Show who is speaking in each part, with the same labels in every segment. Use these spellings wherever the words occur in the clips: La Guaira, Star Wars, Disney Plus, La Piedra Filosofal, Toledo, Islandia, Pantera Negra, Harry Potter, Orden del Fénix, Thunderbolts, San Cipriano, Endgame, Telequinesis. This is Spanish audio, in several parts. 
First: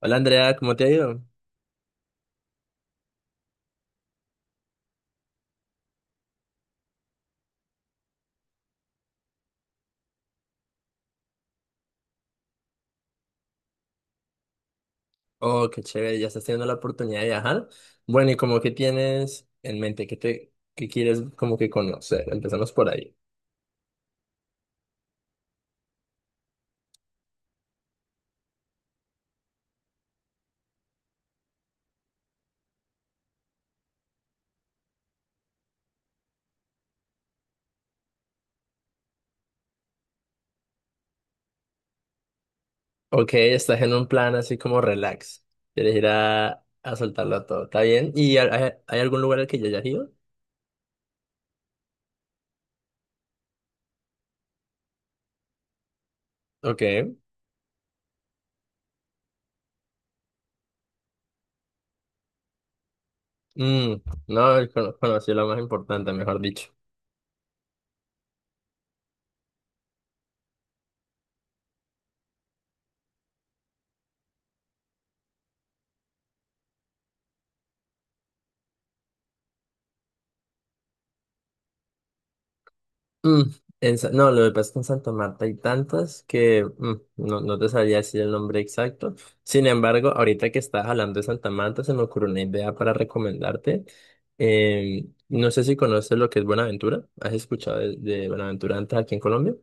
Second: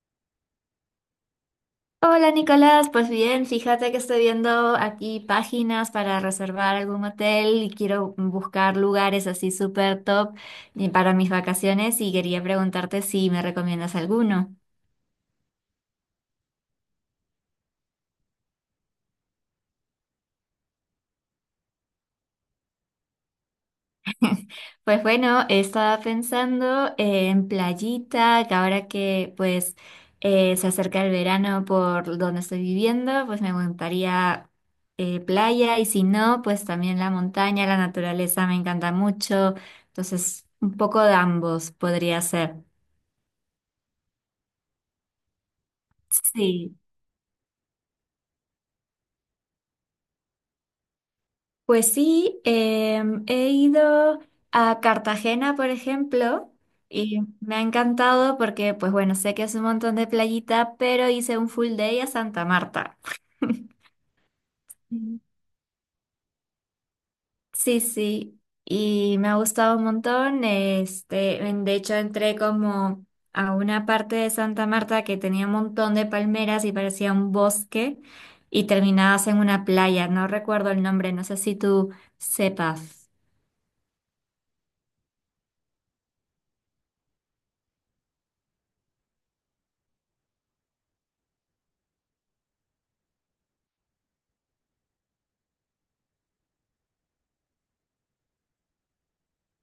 Speaker 1: Hola Andrea, ¿cómo te ha ido?
Speaker 2: Hola Nicolás, pues bien, fíjate que estoy viendo aquí páginas para reservar algún hotel y quiero buscar lugares así súper top y para mis vacaciones y quería preguntarte si me recomiendas alguno.
Speaker 1: Oh, qué chévere, ya estás teniendo la oportunidad de viajar. Bueno, ¿y como que tienes en mente? ¿Qué quieres como que conocer? Empezamos por ahí.
Speaker 2: Pues bueno, estaba pensando en playita, que ahora que pues se acerca el verano por donde estoy viviendo, pues me gustaría playa y si no, pues también la montaña, la naturaleza me encanta mucho, entonces un poco de ambos podría ser.
Speaker 1: Ok, estás en un plan así como relax. Quieres ir a,
Speaker 2: Sí.
Speaker 1: a soltarlo todo, ¿está bien? ¿Y hay algún lugar al que ya hayas ido?
Speaker 2: Pues sí, he ido a Cartagena, por ejemplo,
Speaker 1: Ok.
Speaker 2: y me ha encantado porque, pues bueno, sé que es un montón de playita, pero hice un full day a Santa Marta.
Speaker 1: Mm, no,
Speaker 2: Mm.
Speaker 1: conocí lo más importante, mejor dicho.
Speaker 2: Sí, sí, y me ha gustado un montón. Este, de hecho, entré como a una parte de Santa Marta que tenía un montón de palmeras y parecía un bosque, y terminabas en una playa. No recuerdo el nombre, no sé si tú sepas.
Speaker 1: Mm, no, lo que pasa es que en Santa Marta hay tantas que no, no te sabría decir el nombre exacto. Sin embargo, ahorita que estabas hablando de Santa Marta, se me ocurrió una idea para recomendarte. No sé si conoces lo que es Buenaventura. ¿Has escuchado de Buenaventura antes aquí en Colombia?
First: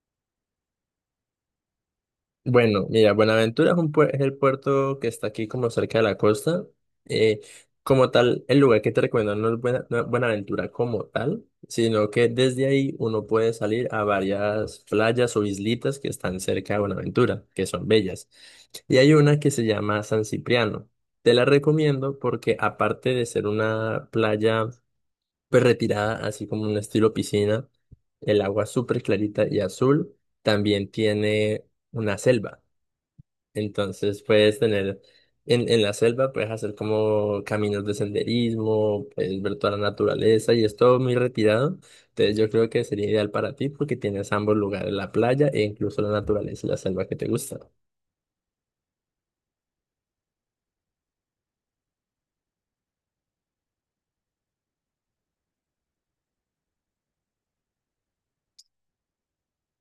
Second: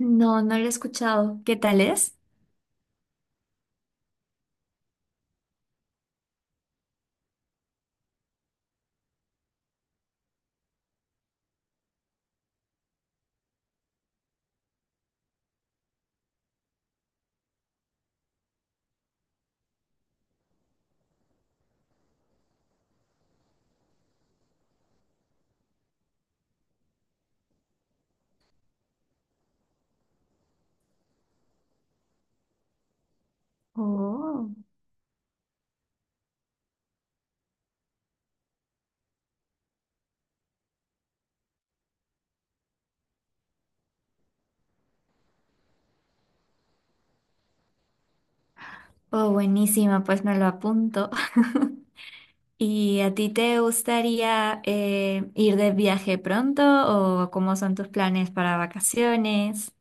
Speaker 2: No, no lo he escuchado. ¿Qué tal es?
Speaker 1: Bueno, mira, Buenaventura es, un puer- es el puerto que está aquí como cerca de la costa. Eh, Como tal, el lugar que te recomiendo no es Buenaventura como tal, sino que desde ahí uno puede salir a varias playas o islitas que están cerca de Buenaventura, que son bellas. Y hay una que se llama San Cipriano. Te la recomiendo porque aparte de ser una playa pues retirada, así como un estilo piscina, el agua es súper clarita y azul, también tiene una selva. Entonces
Speaker 2: Oh.
Speaker 1: puedes tener en la selva, puedes hacer como caminos de senderismo, puedes ver toda la naturaleza y es todo muy retirado. Entonces yo creo que sería ideal para ti porque tienes ambos lugares, la playa e incluso la naturaleza y la selva que te gusta.
Speaker 2: Oh, buenísima, pues me lo apunto. ¿Y a ti te gustaría ir de viaje pronto o cómo son tus planes para vacaciones?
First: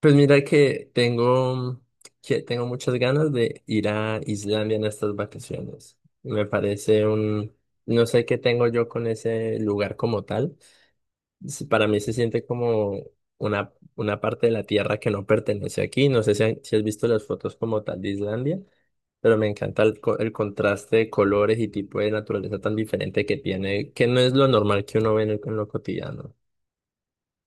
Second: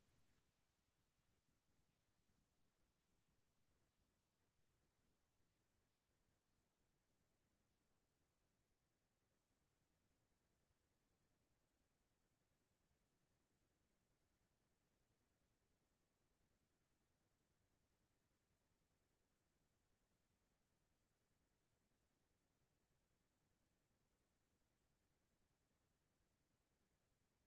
Speaker 1: Pues mira que tengo, que tengo muchas ganas de ir a Islandia en estas vacaciones. No sé qué tengo yo con ese lugar como tal. Para mí se siente como una parte de la tierra que no pertenece aquí. No sé si has visto las fotos como tal de Islandia, pero me encanta el contraste de colores y tipo de naturaleza tan diferente que tiene, que no es lo normal que uno ve en lo cotidiano.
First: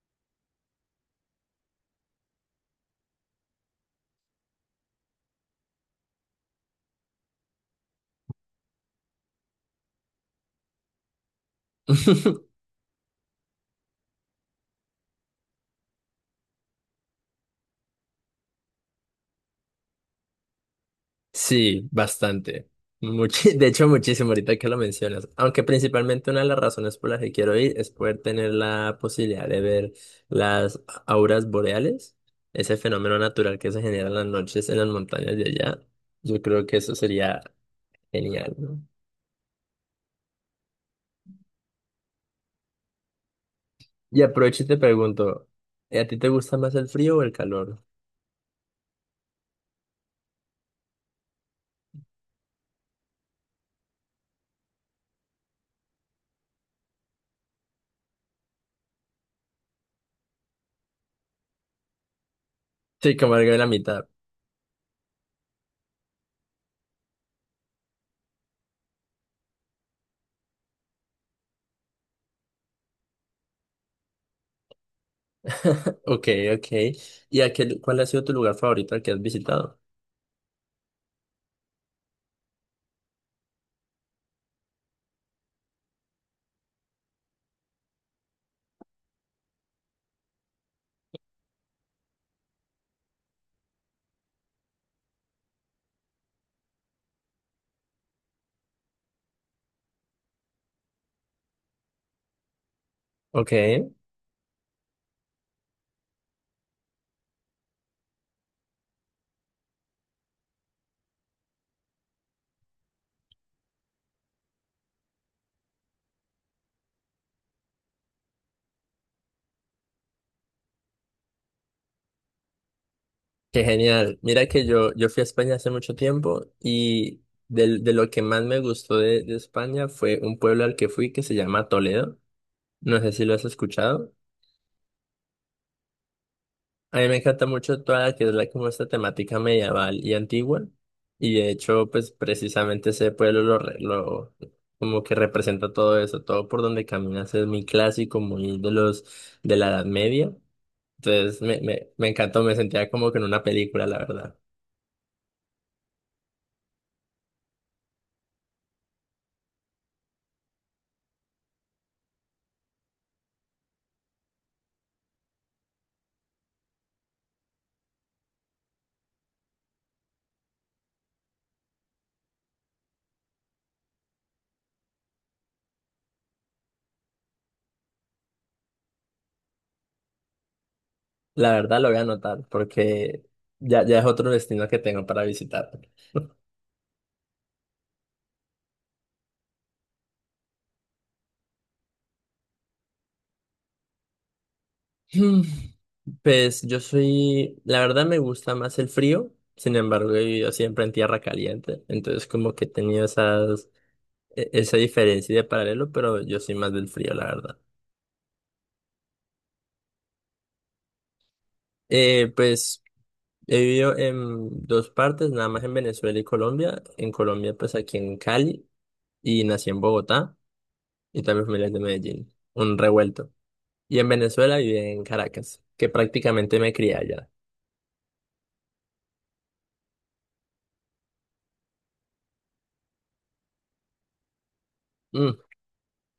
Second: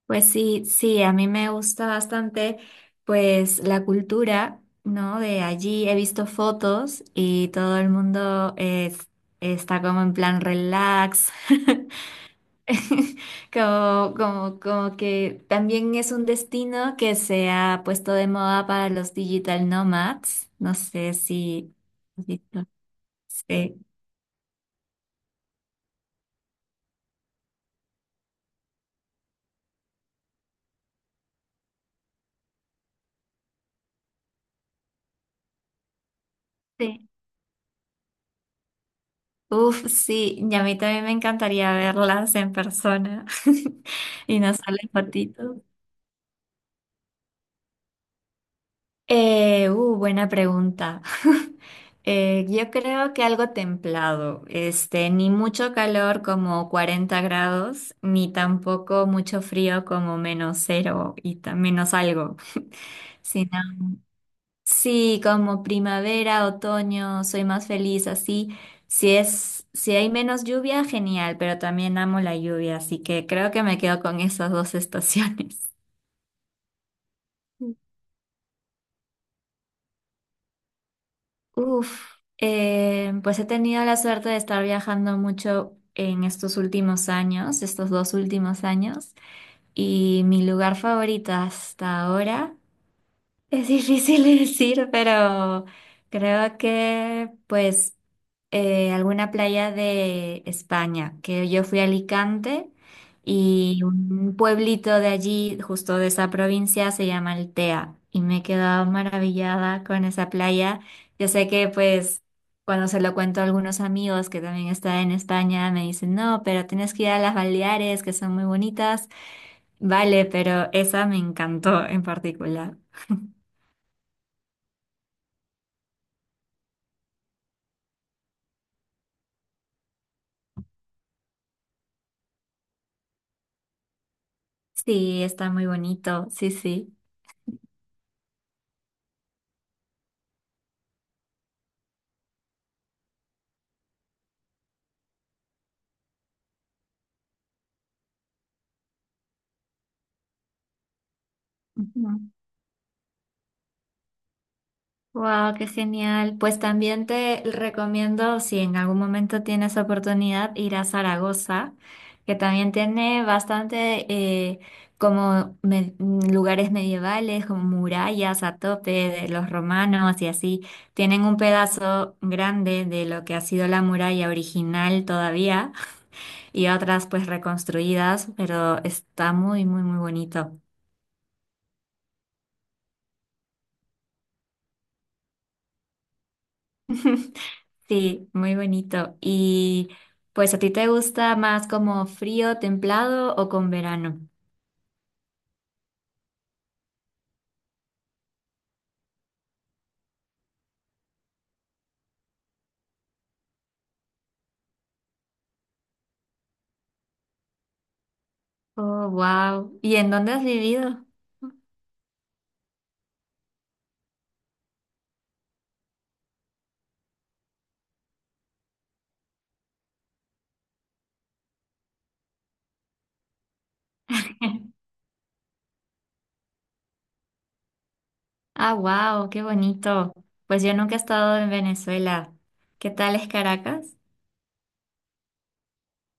Speaker 2: Pues sí, sí, a mí me gusta bastante pues la cultura, ¿no? De allí he visto fotos y todo el mundo es- está como en plan relax. Como que también es un destino que se ha puesto de moda para los digital nomads. No sé si
Speaker 1: Sí,
Speaker 2: has visto.
Speaker 1: bastante. De
Speaker 2: Sí.
Speaker 1: hecho, muchísimo ahorita que lo mencionas. Aunque principalmente una de las razones por las que quiero ir es poder tener la posibilidad de ver las auras boreales, ese fenómeno natural que se genera en las noches en las montañas de allá. Yo creo que eso
Speaker 2: Sí.
Speaker 1: sería genial, ¿no?
Speaker 2: Uf, sí, y a mí también me encantaría verlas en persona
Speaker 1: Y
Speaker 2: y no
Speaker 1: aprovecho y te
Speaker 2: solo en
Speaker 1: pregunto,
Speaker 2: fotitos.
Speaker 1: ¿a ti te gusta más el frío o el calor?
Speaker 2: Buena pregunta. Yo creo que algo templado, ni mucho calor como 40 grados, ni tampoco mucho frío como menos cero y menos algo,
Speaker 1: Sí, como algo
Speaker 2: sino
Speaker 1: de la mitad.
Speaker 2: sí, como primavera, otoño, soy más feliz así. Si es, si hay menos lluvia, genial, pero también amo la lluvia, así que creo que me quedo con esas dos estaciones.
Speaker 1: Ok, ok. ¿Cuál ha sido tu lugar favorito al que has visitado?
Speaker 2: Uf, pues he tenido la suerte de estar viajando mucho en estos últimos años, estos dos últimos años, y mi lugar favorito hasta ahora. Es difícil decir, pero creo que pues alguna playa de España, que yo fui a Alicante
Speaker 1: Ok.
Speaker 2: y un pueblito de allí, justo de esa provincia, se llama Altea y me he quedado maravillada con esa playa. Yo sé que pues cuando se lo cuento a algunos amigos que también están en España, me dicen, no, pero tienes que ir a las Baleares, que son muy bonitas. Vale, pero esa me encantó en particular.
Speaker 1: Qué genial. Mira que yo fui a España hace mucho tiempo y lo que más me gustó de España fue un pueblo al que fui que se llama Toledo. No sé si lo has escuchado.
Speaker 2: Sí, está muy bonito, sí, sí.
Speaker 1: A mí me encanta mucho toda la que es como esta temática medieval y antigua. Y de hecho, pues precisamente ese pueblo lo como que representa todo eso. Todo por donde caminas es muy clásico, muy de los de la Edad Media. Entonces me encantó, me sentía como que en una película, la verdad.
Speaker 2: Wow, qué genial. Pues también te recomiendo, si en algún momento tienes oportunidad, ir a Zaragoza, que también tiene bastante como lugares medievales, como murallas a tope de los romanos y así. Tienen un pedazo grande de lo que ha sido la muralla original todavía y otras pues reconstruidas, pero está muy, muy, muy bonito.
Speaker 1: La verdad lo voy a anotar porque ya es otro destino que tengo para visitar.
Speaker 2: Sí, muy bonito. Y pues, ¿a ti te gusta más como frío, templado o con verano?
Speaker 1: Mm. Pues yo soy, la verdad me gusta más el frío, sin embargo he vivido siempre en tierra caliente, entonces como que he tenido esa diferencia de paralelo, pero yo soy más del frío, la verdad.
Speaker 2: Oh, wow. ¿Y en dónde has vivido?
Speaker 1: Pues he vivido en dos partes, nada más en Venezuela y Colombia. En Colombia pues aquí en Cali y nací en Bogotá y también familia es de Medellín, un revuelto. Y en Venezuela y en Caracas, que prácticamente me crié allá.
Speaker 2: Ah, wow, qué bonito. Pues yo nunca he estado en Venezuela. ¿Qué tal es Caracas?
Speaker 1: Mm.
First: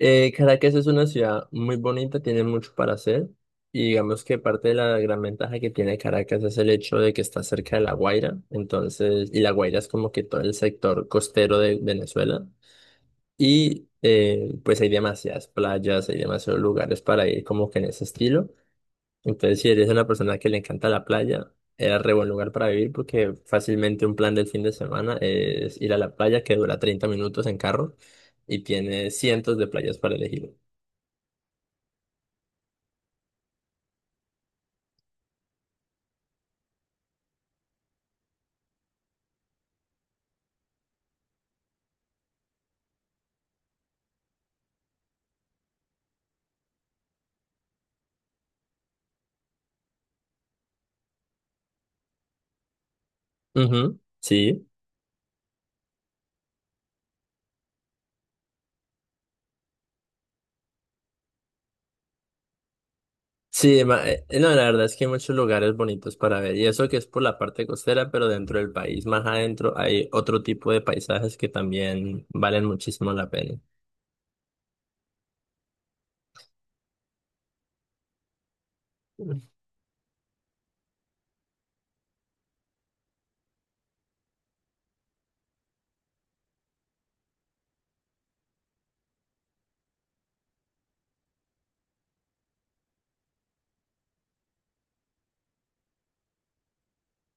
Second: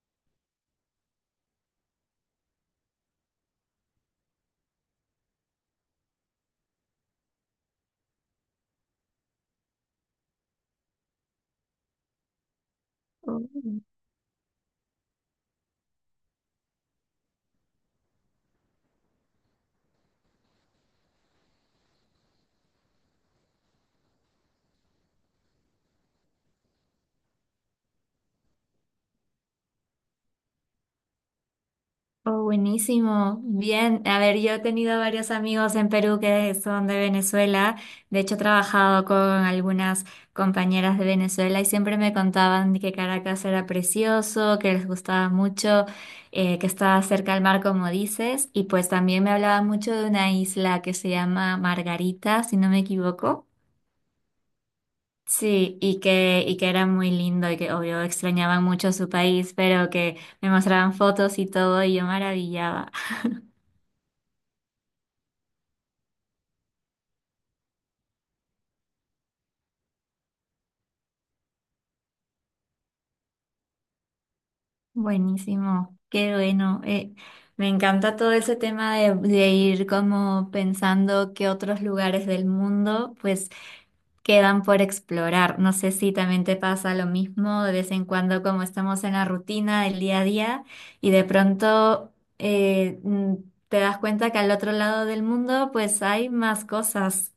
Speaker 1: Caracas es una ciudad muy bonita, tiene mucho para hacer. Y digamos que parte de la gran ventaja que tiene Caracas es el hecho de que está cerca de La Guaira. Entonces, y La Guaira es como que todo el sector costero de Venezuela.
Speaker 2: Oh.
Speaker 1: Y pues hay demasiadas playas, hay demasiados lugares para ir como que en ese estilo. Entonces, si eres una persona que le encanta la playa, es re buen lugar para vivir porque fácilmente un plan del fin de semana es ir a la playa que dura 30 minutos en carro y tiene cientos de playas para elegir.
Speaker 2: Oh, buenísimo. Bien. A ver, yo he tenido varios amigos en Perú que son de Venezuela. De hecho, he trabajado con algunas compañeras de Venezuela y siempre me contaban que Caracas era precioso, que les gustaba mucho, que estaba cerca al mar, como dices. Y pues también me hablaban mucho de una isla que se llama Margarita, si no me equivoco.
Speaker 1: Ujú, sí.
Speaker 2: Sí, y que era muy lindo y que obvio extrañaban mucho su país, pero que me mostraban fotos y todo y yo maravillaba.
Speaker 1: Sí, no, la verdad es que hay muchos lugares bonitos para ver y eso que es por la parte costera, pero dentro del país, más adentro, hay otro tipo de paisajes que también valen muchísimo la pena.
Speaker 2: Buenísimo, qué bueno. Me encanta todo ese tema de ir como pensando qué otros lugares del mundo pues quedan por explorar. No sé si también te pasa lo mismo de vez en cuando como estamos en la rutina del día a día y de pronto eh, mm, te das cuenta que al otro lado del mundo pues hay más cosas.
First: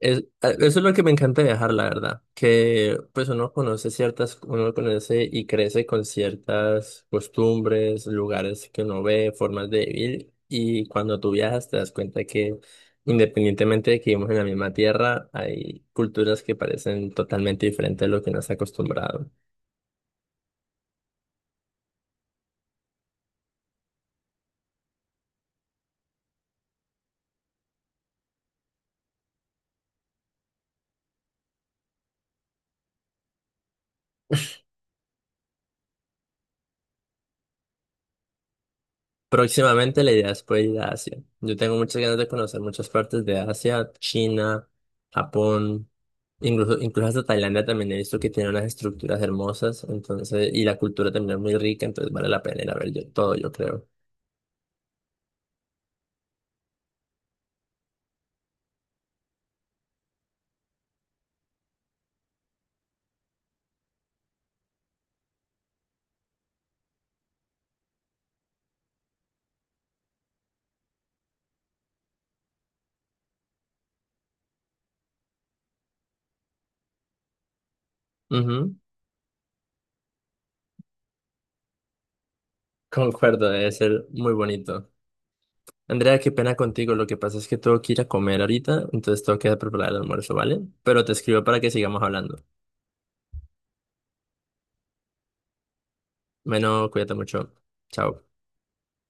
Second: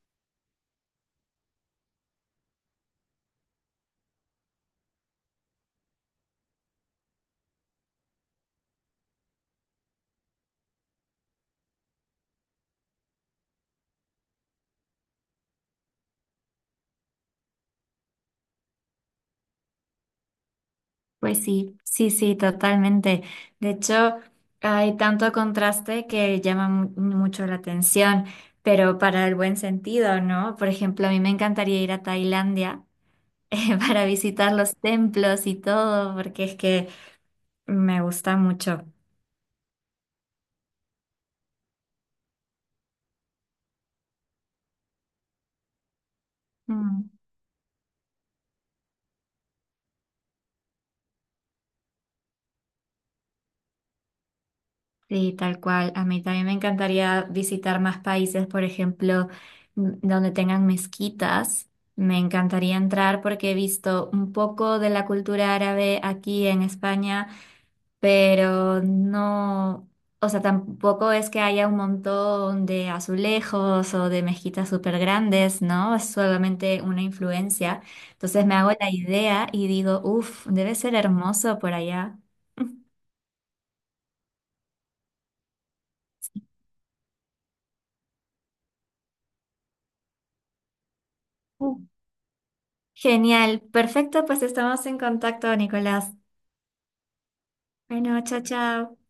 Speaker 1: Eso es lo que me encanta de viajar, la verdad, que pues uno conoce y crece con ciertas costumbres, lugares que uno ve, formas de vivir, y cuando tú viajas te das cuenta que independientemente de que vivimos en la misma tierra, hay culturas que parecen totalmente diferentes a lo que uno está acostumbrado.
Speaker 2: Pues sí, sí, sí, totalmente. De hecho, hay tanto contraste que llama mucho la atención, pero para el buen sentido, ¿no? Por ejemplo, a mí me encantaría ir a Tailandia para visitar los templos y todo, porque es que me gusta mucho.
Speaker 1: Próximamente la idea es poder ir a Asia. Yo tengo muchas ganas de conocer muchas partes de Asia, China, Japón, incluso, incluso
Speaker 2: Mm.
Speaker 1: hasta Tailandia también he visto que tiene unas estructuras hermosas, entonces, y la cultura también es muy rica, entonces vale la pena ir a ver todo, yo creo.
Speaker 2: Sí, tal cual. A mí también me encantaría visitar más países, por ejemplo, donde tengan mezquitas. Me encantaría entrar porque he visto un poco de la cultura árabe aquí en España, pero no, o sea, tampoco es que haya un montón de azulejos o de mezquitas súper grandes, ¿no? Es solamente una influencia. Entonces me hago
Speaker 1: Ujú,
Speaker 2: la idea y digo, uff, debe ser hermoso por allá.
Speaker 1: concuerdo, debe ser muy bonito. Andrea, qué pena contigo, lo que pasa es que tengo que ir a comer ahorita, entonces tengo que preparar el almuerzo, ¿vale? Pero te escribo para que sigamos hablando.
Speaker 2: Genial, perfecto, pues estamos en contacto, Nicolás.
Speaker 1: Bueno, cuídate mucho.
Speaker 2: Bueno,
Speaker 1: Chao.
Speaker 2: chao, chao.